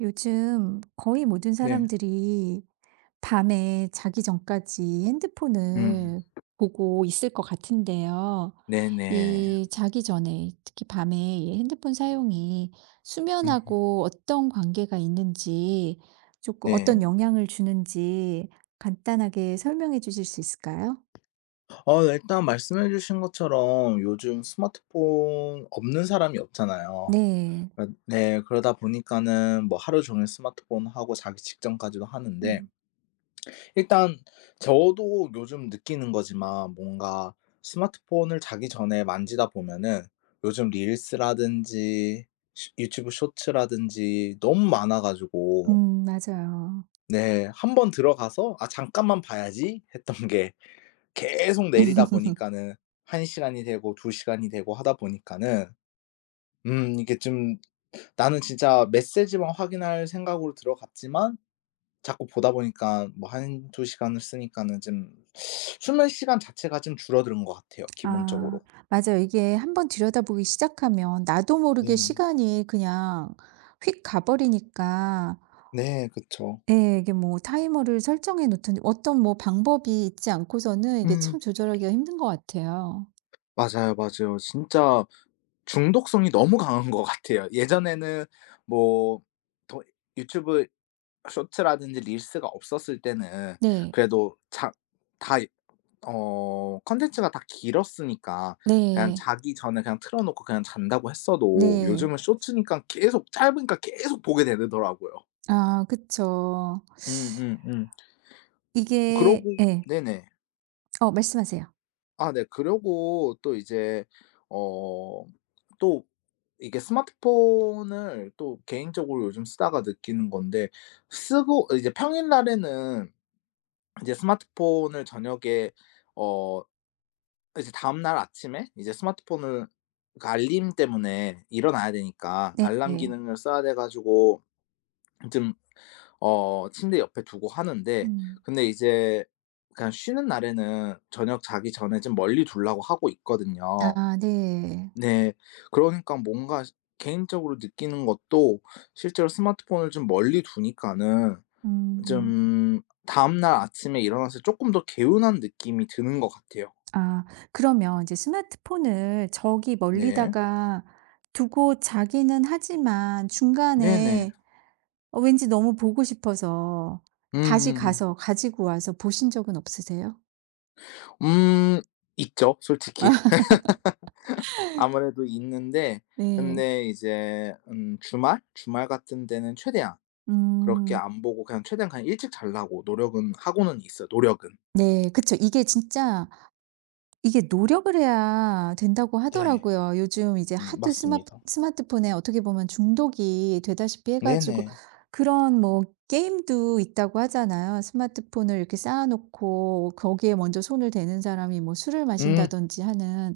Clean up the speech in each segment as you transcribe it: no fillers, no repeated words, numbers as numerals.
요즘 거의 모든 네. 사람들이 밤에 자기 전까지 음. 핸드폰을 보고 있을 것 같은데요. 네네. 이 자기 전에 특히 밤에 이 핸드폰 사용이 음. 수면하고 어떤 관계가 있는지 조금 네. 어떤 영향을 주는지 간단하게 설명해 주실 수 있을까요? 일단 말씀해 주신 것처럼 요즘 스마트폰 없는 사람이 없잖아요. 네. 어, 네. 그러다 보니까는 뭐 하루 종일 스마트폰하고 자기 직전까지도 하는데 음, 일단 저도 요즘 느끼는 거지만 뭔가 스마트폰을 자기 전에 만지다 보면은 요즘 릴스라든지 시 유튜브 쇼츠라든지 너무 많아 가지고. 맞아요. 네. 한 번 들어가서 '아, 잠깐만 봐야지.' 했던 게 계속 내리다 보니까는 한 시간이 되고 두 시간이 되고 하다 보니까는, 이게 좀, 나는 진짜 메시지만 확인할 생각으로 들어갔지만 자꾸 보다 보니까 뭐 한 두 시간을 쓰니까는 좀 수면 시간 자체가 좀 줄어드는 것 같아요, 아 기본적으로. 맞아요. 이게 한번 들여다보기 시작하면 나도 모르게 네네. 시간이 그냥 휙 가버리니까 네, 그쵸. 예 이게 뭐 타이머를 설정해 놓든지 어떤 뭐 방법이 있지 않고서는 이게 음 참 조절하기가 힘든 것 같아요. 맞아요, 맞아요. 진짜 중독성이 너무 강한 것 같아요. 예전에는 뭐 더 유튜브 쇼츠라든지 릴스가 없었을 때는, 네. 그래도 자 다 어 콘텐츠가 다 길었으니까 그냥 네. 자기 전에 그냥 틀어 놓고 그냥 잔다고 했어도, 네. 요즘은 쇼츠니까 계속 짧으니까 계속 보게 되더라고요. 아 그쵸. 음음음. 그러고 이게 예. 네네. 어 말씀하세요. 아 네. 그러고 또 이제 어 또 이게 스마트폰을 또 개인적으로 요즘 쓰다가 느끼는 건데, 쓰고 이제 평일날에는 이제 스마트폰을 저녁에, 어 이제 다음날 아침에 이제 스마트폰을 그 알림 때문에 일어나야 되니까 네. 알람 네. 기능을 써야 돼 가지고 좀, 침대 옆에 두고 하는데, 음. 근데 이제 그냥 쉬는 날에는 저녁 자기 전에 좀 멀리 두려고 하고 있거든요. 아 네. 네. 그러니까 뭔가 개인적으로 느끼는 것도, 실제로 스마트폰을 좀 멀리 두니까는 음. 좀 다음 날 아침에 일어났을 때 쪼끔 더 개운한 느낌이 드는 것 같아요. 아 그러면 이제 스마트폰을 저기 네. 멀리다가 두고 자기는 하지만 네네. 중간에 왠지 너무 보고 싶어서 다시 음음음. 가서 가지고 와서 보신 적은 없으세요? 음 있죠, 솔직히. 아무래도 있는데, 네. 근데 이제 주말? 주말 같은 데는 최대한 그렇게 음. 안 보고 그냥 최대한 그냥 일찍 자려고 노력은 하고는 있어요, 노력은. 네. 그쵸. 이게 진짜 이게 노력을 해야 된다고 네. 하더라고요. 요즘 이제 하도 스마트 맞습니다. 스마트폰에 어떻게 보면 중독이 되다시피 해 가지고 네네. 그런 뭐 게임도 있다고 하잖아요. 스마트폰을 이렇게 쌓아 놓고 거기에 먼저 손을 대는 사람이 뭐 술을 음. 마신다든지 하는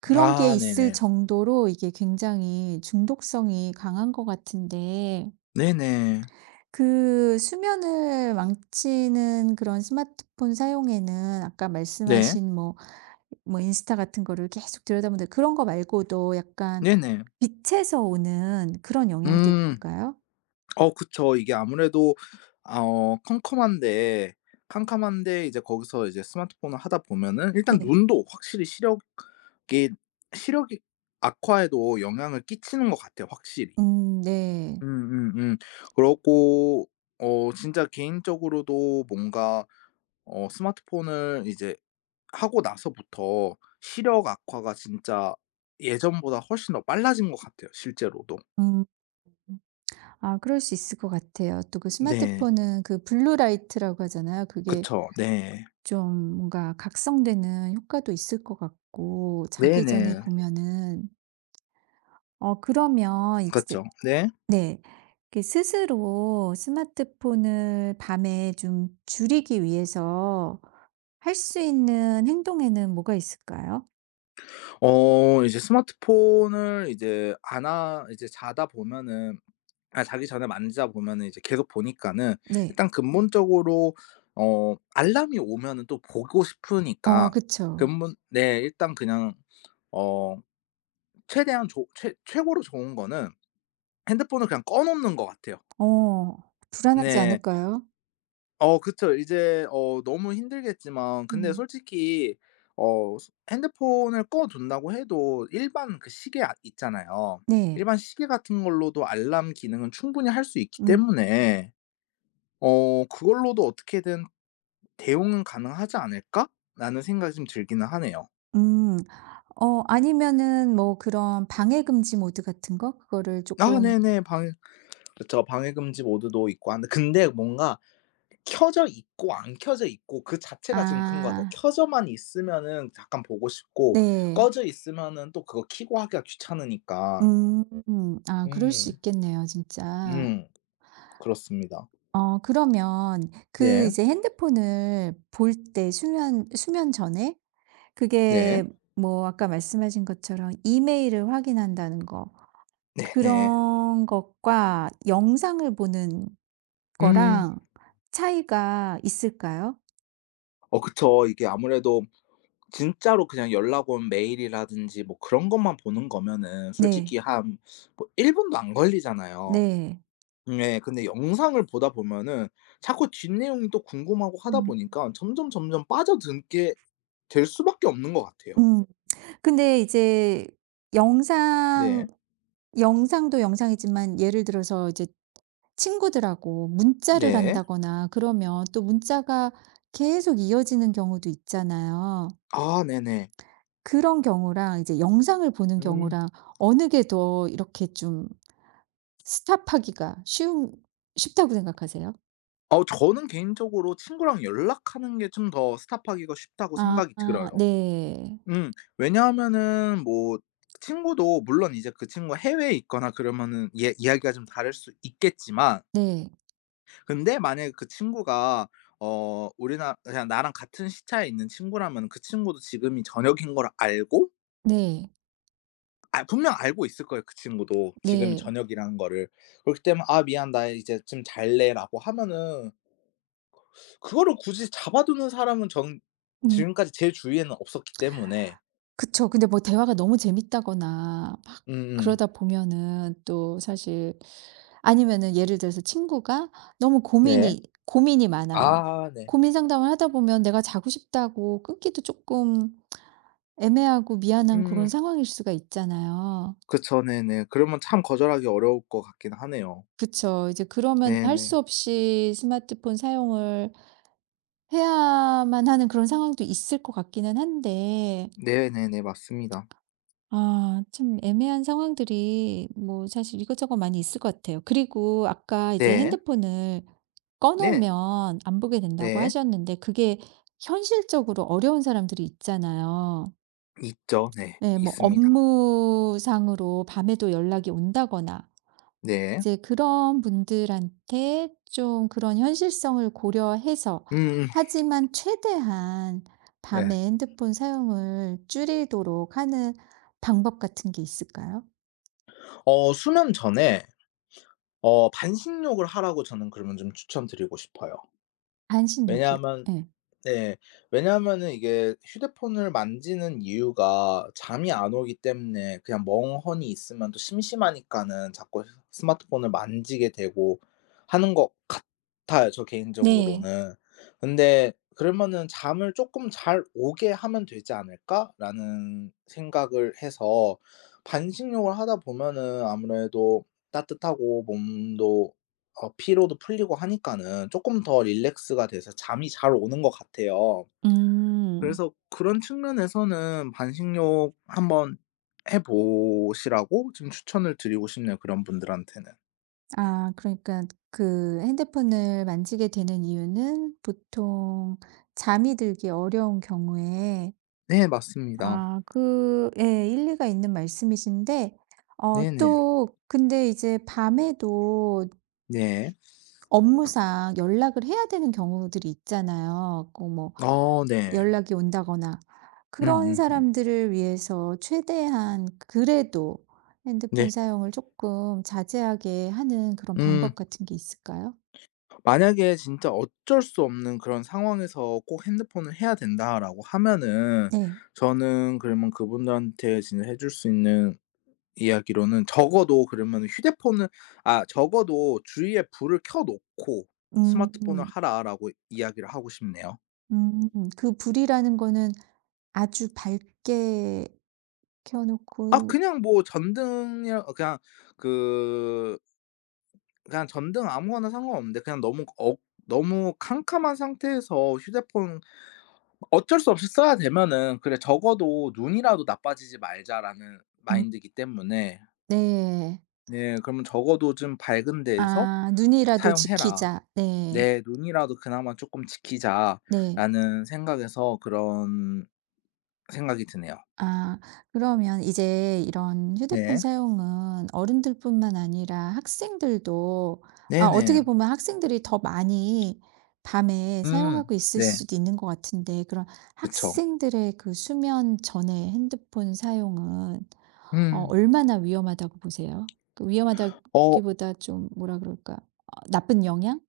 그런 게 아 있을 네네. 정도로 이게 굉장히 중독성이 강한 것 같은데 네네. 그 수면을 망치는 그런 스마트폰 사용에는 아까 네. 말씀하신 뭐 인스타 같은 거를 계속 들여다보는데 그런 거 말고도 약간 네네. 빛에서 오는 그런 영향도 음. 있을까요? 그쵸. 이게 아무래도, 아 어 컴컴한데 캄캄한데 이제 거기서 이제 스마트폰을 하다 보면은 일단 네. 눈도 확실히, 시력이 악화에도 영향을 끼치는 것 같아요, 확실히. 네. 음음음. 그렇고, 진짜 개인적으로도 뭔가, 스마트폰을 이제 하고 나서부터 시력 악화가 진짜 예전보다 훨씬 더 빨라진 것 같아요, 실제로도. 음. 아 그럴 수 있을 것 같아요. 또 그 네. 스마트폰은 그 블루라이트라고 하잖아요. 그게 그쵸. 네. 좀 뭔가 각성되는 효과도 있을 것 같고 자기 전에 네네. 보면은 그러면 그 이제. 죠 네. 네. 이렇게 스스로 스마트폰을 밤에 좀 줄이기 위해서 할 수 있는 행동에는 뭐가 있을까요? 이제 스마트폰을 이제 안 하 이제 자다 보면은, 아 자기 전에 만지다 보면은 이제 계속 보니까는, 네. 일단 근본적으로 알람이 오면은 또 보고 어, 싶으니까, 그쵸. 근본 네 일단 그냥, 어 최대한 좋 최 최고로 좋은 거는 핸드폰을 그냥 꺼 놓는 것 같아요. 어, 불안하지 네. 않을까요? 그쵸. 이제 너무 힘들겠지만, 근데 음. 솔직히 어 소 핸드폰을 꺼 둔다고 해도 일반 그 시계 아 있잖아요. 네. 일반 시계 같은 걸로도 알람 기능은 충분히 할 수 있기 음, 때문에, '그걸로도 어떻게든 대응은 가능하지 않을까?'라는 생각이 좀 들기는 하네요. 음. 아니면은 뭐 그런 방해 금지 모드 같은 거? 그거를 아 조금, 네네. 방해 그쵸. 방해 금지 모드도 있고 한데, 근데 뭔가 켜져 있고 안 켜져 있고 그 자체가 좀 큰 것 같아요. 아, 켜져만 있으면은 잠깐 보고 싶고, 네. 꺼져 있으면은 또 그거 켜고 하기가 귀찮으니까. 음, 아, 그럴 수 음. 있겠네요, 진짜. 음. 그렇습니다. 그러면 그 네. 이제 핸드폰을 볼 때 수면 전에 네. 그게 뭐 아까 말씀하신 것처럼 이메일을 확인한다는 거 네네. 그런 것과 영상을 보는 음. 거랑 차이가 있을까요? 그쵸. 이게 아무래도 진짜로 그냥 연락 온 메일이라든지 뭐 그런 것만 보는 거면은 네. 솔직히 한 뭐 1분 분도 안 걸리잖아요. 네. 네. 근데 영상을 보다 보면은 자꾸 뒷내용이 또 궁금하고 하다 음. 보니까 점점 점점 빠져든 게 될 수밖에 없는 것 같아요. 음. 근데 이제 영상 네. 영상도 영상이지만 예를 들어서 이제 친구들하고 문자를 네. 한다거나 그러면 또 문자가 계속 이어지는 경우도 있잖아요. 아 네네. 그런 경우랑 이제 영상을 보는 음. 경우랑 어느 게 더 이렇게 좀 스탑하기가 쉬운 쉽다고 생각하세요? 저는 개인적으로 친구랑 연락하는 게 좀 더 스탑하기가 쉽다고 아 생각이 들어요. 네. 음. 왜냐하면은 뭐 친구도 물론 이제, 그 친구가 해외에 있거나 그러면은, 예, 이야기가 좀 다를 수 있겠지만, 네. 근데 만약에 그 친구가 어 우리나 그냥 나랑 같은 시차에 있는 친구라면 그 친구도 지금이 저녁인 걸 알고, 네. 아, 분명 알고 있을 거예요, 그 친구도 지금이 네. 저녁이라는 거를. 그렇기 때문에 "아, 미안, 나 이제 좀 잘래."라고 하면은, 그거를 굳이 잡아두는 사람은 전 음. 지금까지 제 주위에는 없었기 때문에. 그쵸. 근데 뭐 대화가 너무 재밌다거나 막 음음 그러다 보면은 또 사실 아니면은 예를 들어서 친구가 너무 네. 고민이 많아요. 아 네. 고민 상담을 하다 보면 내가 자고 싶다고 끊기도 쪼끔 애매하고 미안한 그런 음 상황일 수가 있잖아요. 그쵸. 네네. 그러면 참 거절하기 어려울 것 같긴 하네요. 그쵸. 이제 그러면 할 네네. 수 없이 스마트폰 사용을 해야만 하는 그런 상황도 있을 것 같기는 한데 네네네. 맞습니다. 아 참 애매한 상황들이 뭐 사실 이것저것 많이 있을 것 같아요. 그리고 아까 이제 네. 핸드폰을 꺼 네. 놓으면 안 보게 된다고 네. 하셨는데 그게 현실적으로 어려운 사람들이 있잖아요. 있죠. 네. 네, 뭐 있습니다. 업무상으로 밤에도 연락이 온다거나 네. 이제 그런 분들한테 좀 그런 현실성을 고려해서 음음 하지만 최대한 네. 밤에 핸드폰 사용을 줄이도록 하는 방법 같은 게 있을까요? 수면 전에 반신욕을 하라고, 저는 그러면 좀 추천드리고 싶어요. 반신욕이요? 왜냐하면. 예. 네. 왜냐하면은 이게 휴대폰을 만지는 이유가 잠이 안 오기 때문에, 그냥 멍하니 있으면 또 심심하니까는 자꾸 스 스마트폰을 만지게 되고 하는 것 같아요, 저 네. 개인적으로는. 근데 그러면은 '잠을 쪼끔 잘 오게 하면 되지 않을까?'라는 생각을 해서, 반신욕을 하다 보면은 아무래도 따뜻하고 몸도 피로도 풀리고 하니까는 조금 더 릴렉스가 돼서 잠이 잘 오는 것 같아요. 음. 그래서 그런 측면에서는 반신욕 한번 해 보시라고 지금 추천을 드리고 싶네요, 그런 분들한테는. 아 그러니까 그 핸드폰을 만지게 되는 이유는 보통 잠이 들기 어려운 경우에. 네 맞습니다. 아 그 예 일리가 있는 말씀이신데 네네. 또 근데 이제 밤에도 네. 업무상 연락을 해야 되는 경우들이 있잖아요. 꼭 뭐 어 네. 연락이 온다거나 그런 음음음. 사람들을 위해서 최대한 그래도 핸드폰 네. 사용을 조금 자제하게 하는 그런 음 방법 같은 게 있을까요? 만약에 진짜 어쩔 수 없는 그런 상황에서 꼭 "핸드폰을 해야 된다."라고 하면은, 네. 저는 그러면 그분들한테 진짜 해줄 수 있는 이야기로는, 적어도 그러면 휴대폰은, 아, 적어도 주위에 불을 켜 놓고 "스마트폰을 음 하라."라고 이야기를 하고 싶네요. 그 불이라는 거는 아주 밝게 켜 아 놓고. 그냥 뭐 전등이랑 그 그냥 전등 아무거나 상관없는데, 그냥 너무 캄캄한 상태에서 휴대폰 어쩔 수 없이 써야 되면은, 그래 적어도 '눈이라도 나빠지지 말자.'라는 음 마인드이기 때문에, 네. 네, 그러면 적어도 좀 '밝은 데에서 아 '눈이라도 사용해라. 지키자.' 네. 내 눈이라도 그나마 조금 네. 지키자.'라는 생각에서 그런 생각이 드네요. 아 그러면 이제 이런 휴대폰 네. 사용은 어른들뿐만 아니라 학생들도, 네네. 어떻게 보면 학생들이 더 많이 밤에 음. 사용하고 있을 네. 수도 있는 것 같은데 그런 그쵸. 학생들의 그 수면 전에 핸드폰 사용은 음. 얼마나 위험하다고 보세요? 그 어 위험하다기보다 좀 뭐라 그럴까? 나쁜 영향?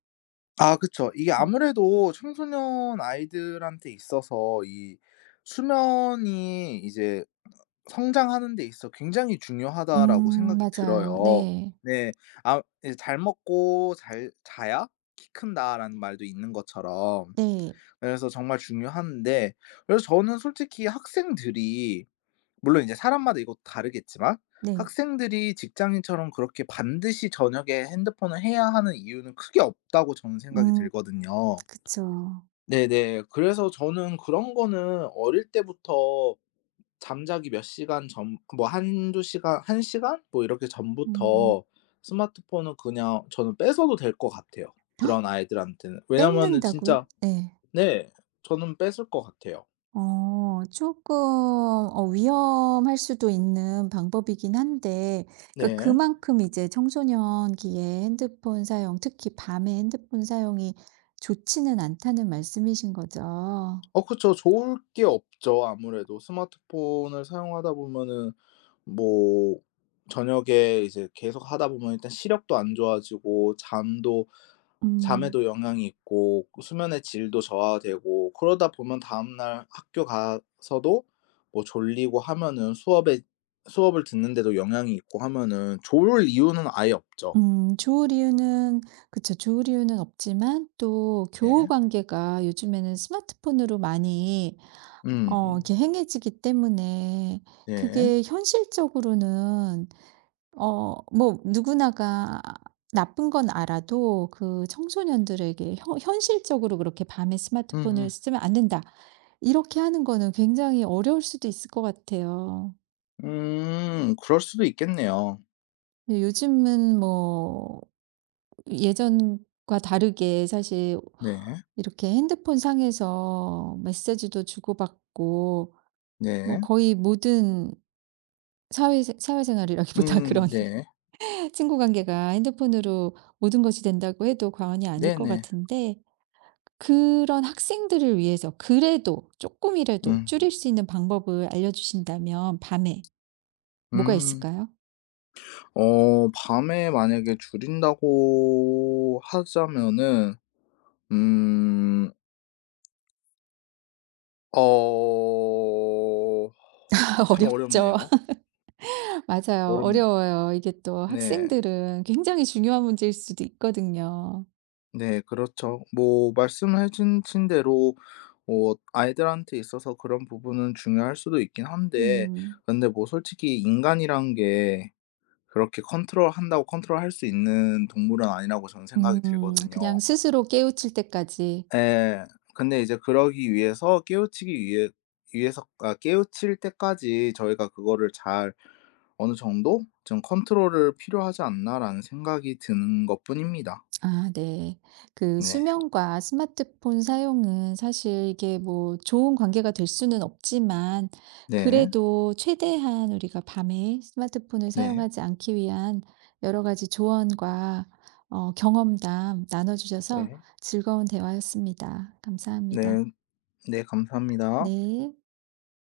그쵸. 이게 음 아무래도 청소년 아이들한테 있어서 이 수면이 이제 성장하는 데 있어 굉장히 중요하다라고 생각이 맞아요. 들어요. 네. 네. 아 이제 "잘 먹고 잘 자야 키 큰다."라는 말도 있는 것처럼, 네. 그래서 정말 중요한데, 그래서 저는 솔직히 학생들이, 물론 이제 사람마다 이것도 다르겠지만, 네. 학생들이 직장인처럼 그렇게 반드시 저녁에 핸드폰을 해야 하는 이유는 크게 없다고 저는 생각이 음 들거든요. 그쵸. 네네. 그래서 저는 그런 거는 어릴 때부터, 잠자기 몇 시간 전 뭐 한두 시간 한 시간 뭐 이렇게 음. 전부터 스마트폰은 그냥 저는 뺏어도 될 것 같아요, 그런 아이들한테는. 왜냐면은 뺏는다고요? 진짜, 네. 네, 저는 뺏을 것 같아요. 조금 위험할 수도 있는 방법이긴 한데 그러니까 네. 그만큼 이제 청소년기에 핸드폰 사용, 특히 밤에 핸드폰 사용이 좋지는 않다는 말씀이신 거죠. 그쵸. 좋을 게 없죠 아무래도. 스마트폰을 사용하다 보면은 뭐 저녁에 이제 계속 하다 보면 일단 시력도 안 좋아지고, 잠도 음. 잠에도 영향이 있고, 그 수면의 질도 저하되고, 그러다 보면 다음날 학교 가서도 뭐 졸리고 하면은, 수업에 수업을 듣는데도 영향이 있고 하면은 좋을 이유는 아예 없죠. 좋을 이유는 그쵸. 좋을 이유는 없지만 또 교우 네. 관계가 요즘에는 스마트폰으로 많이 음. 음. 이렇게 행해지기 때문에 네. 그게 현실적으로는 뭐 누구나가 나쁜 건 알아도 그 청소년들에게 현실적으로 그렇게 "밤에 스마트폰을 음음. 쓰면 안 된다." 이렇게 하는 거는 굉장히 어려울 수도 있을 것 같아요. 음. 그럴 수도 있겠네요. 근데 요즘은 뭐 예전과 다르게 사실 네. 이렇게 핸드폰 상에서 메시지도 주고받고 뭐 네. 거의 모든 사회생활이라기보다 그런 네. 친구 관계가 핸드폰으로 모든 것이 된다고 해도 과언이 아닐 것 네네. 같은데 그런 학생들을 위해서 그래도 조금이라도 음. 줄일 수 있는 방법을 알려주신다면 밤에 뭐가 음. 있을까요? 밤에 만약에 줄인다고 하자면은, 음 어 참 어렵죠. 어렵네요. 맞아요. 어렵네요. 어려워요. 이게 또 네. 학생들은 굉장히 중요한 문제일 수도 있거든요. 네 그렇죠. 뭐 말씀해 주신 대로 뭐 아이들한테 있어서 그런 부분은 중요할 수도 있긴 한데, 음. 근데 뭐 솔직히 인간이란 게 그렇게 컨트롤한다고 컨트롤할 수 있는 동물은 아니라고 저는 생각이 음. 그냥 들거든요. 스스로 깨우칠 때까지. 예. 근데 이제 그러기 위해서 깨우치기 위해 위해서 아 깨우칠 때까지 저희가 그거를 잘, 어느 정도 좀 '컨트롤을 필요하지 않나.'라는 생각이 드는 것뿐입니다. 아 네. 그 네. 수면과 스마트폰 사용은 사실 이게 뭐 좋은 관계가 될 수는 없지만 네. 그래도 최대한 우리가 밤에 스마트폰을 네. 사용하지 않기 위한 여러 가지 조언과 경험담 나눠 주셔서 네. 즐거운 대화였습니다. 감사합니다. 네. 네. 감사합니다. 네.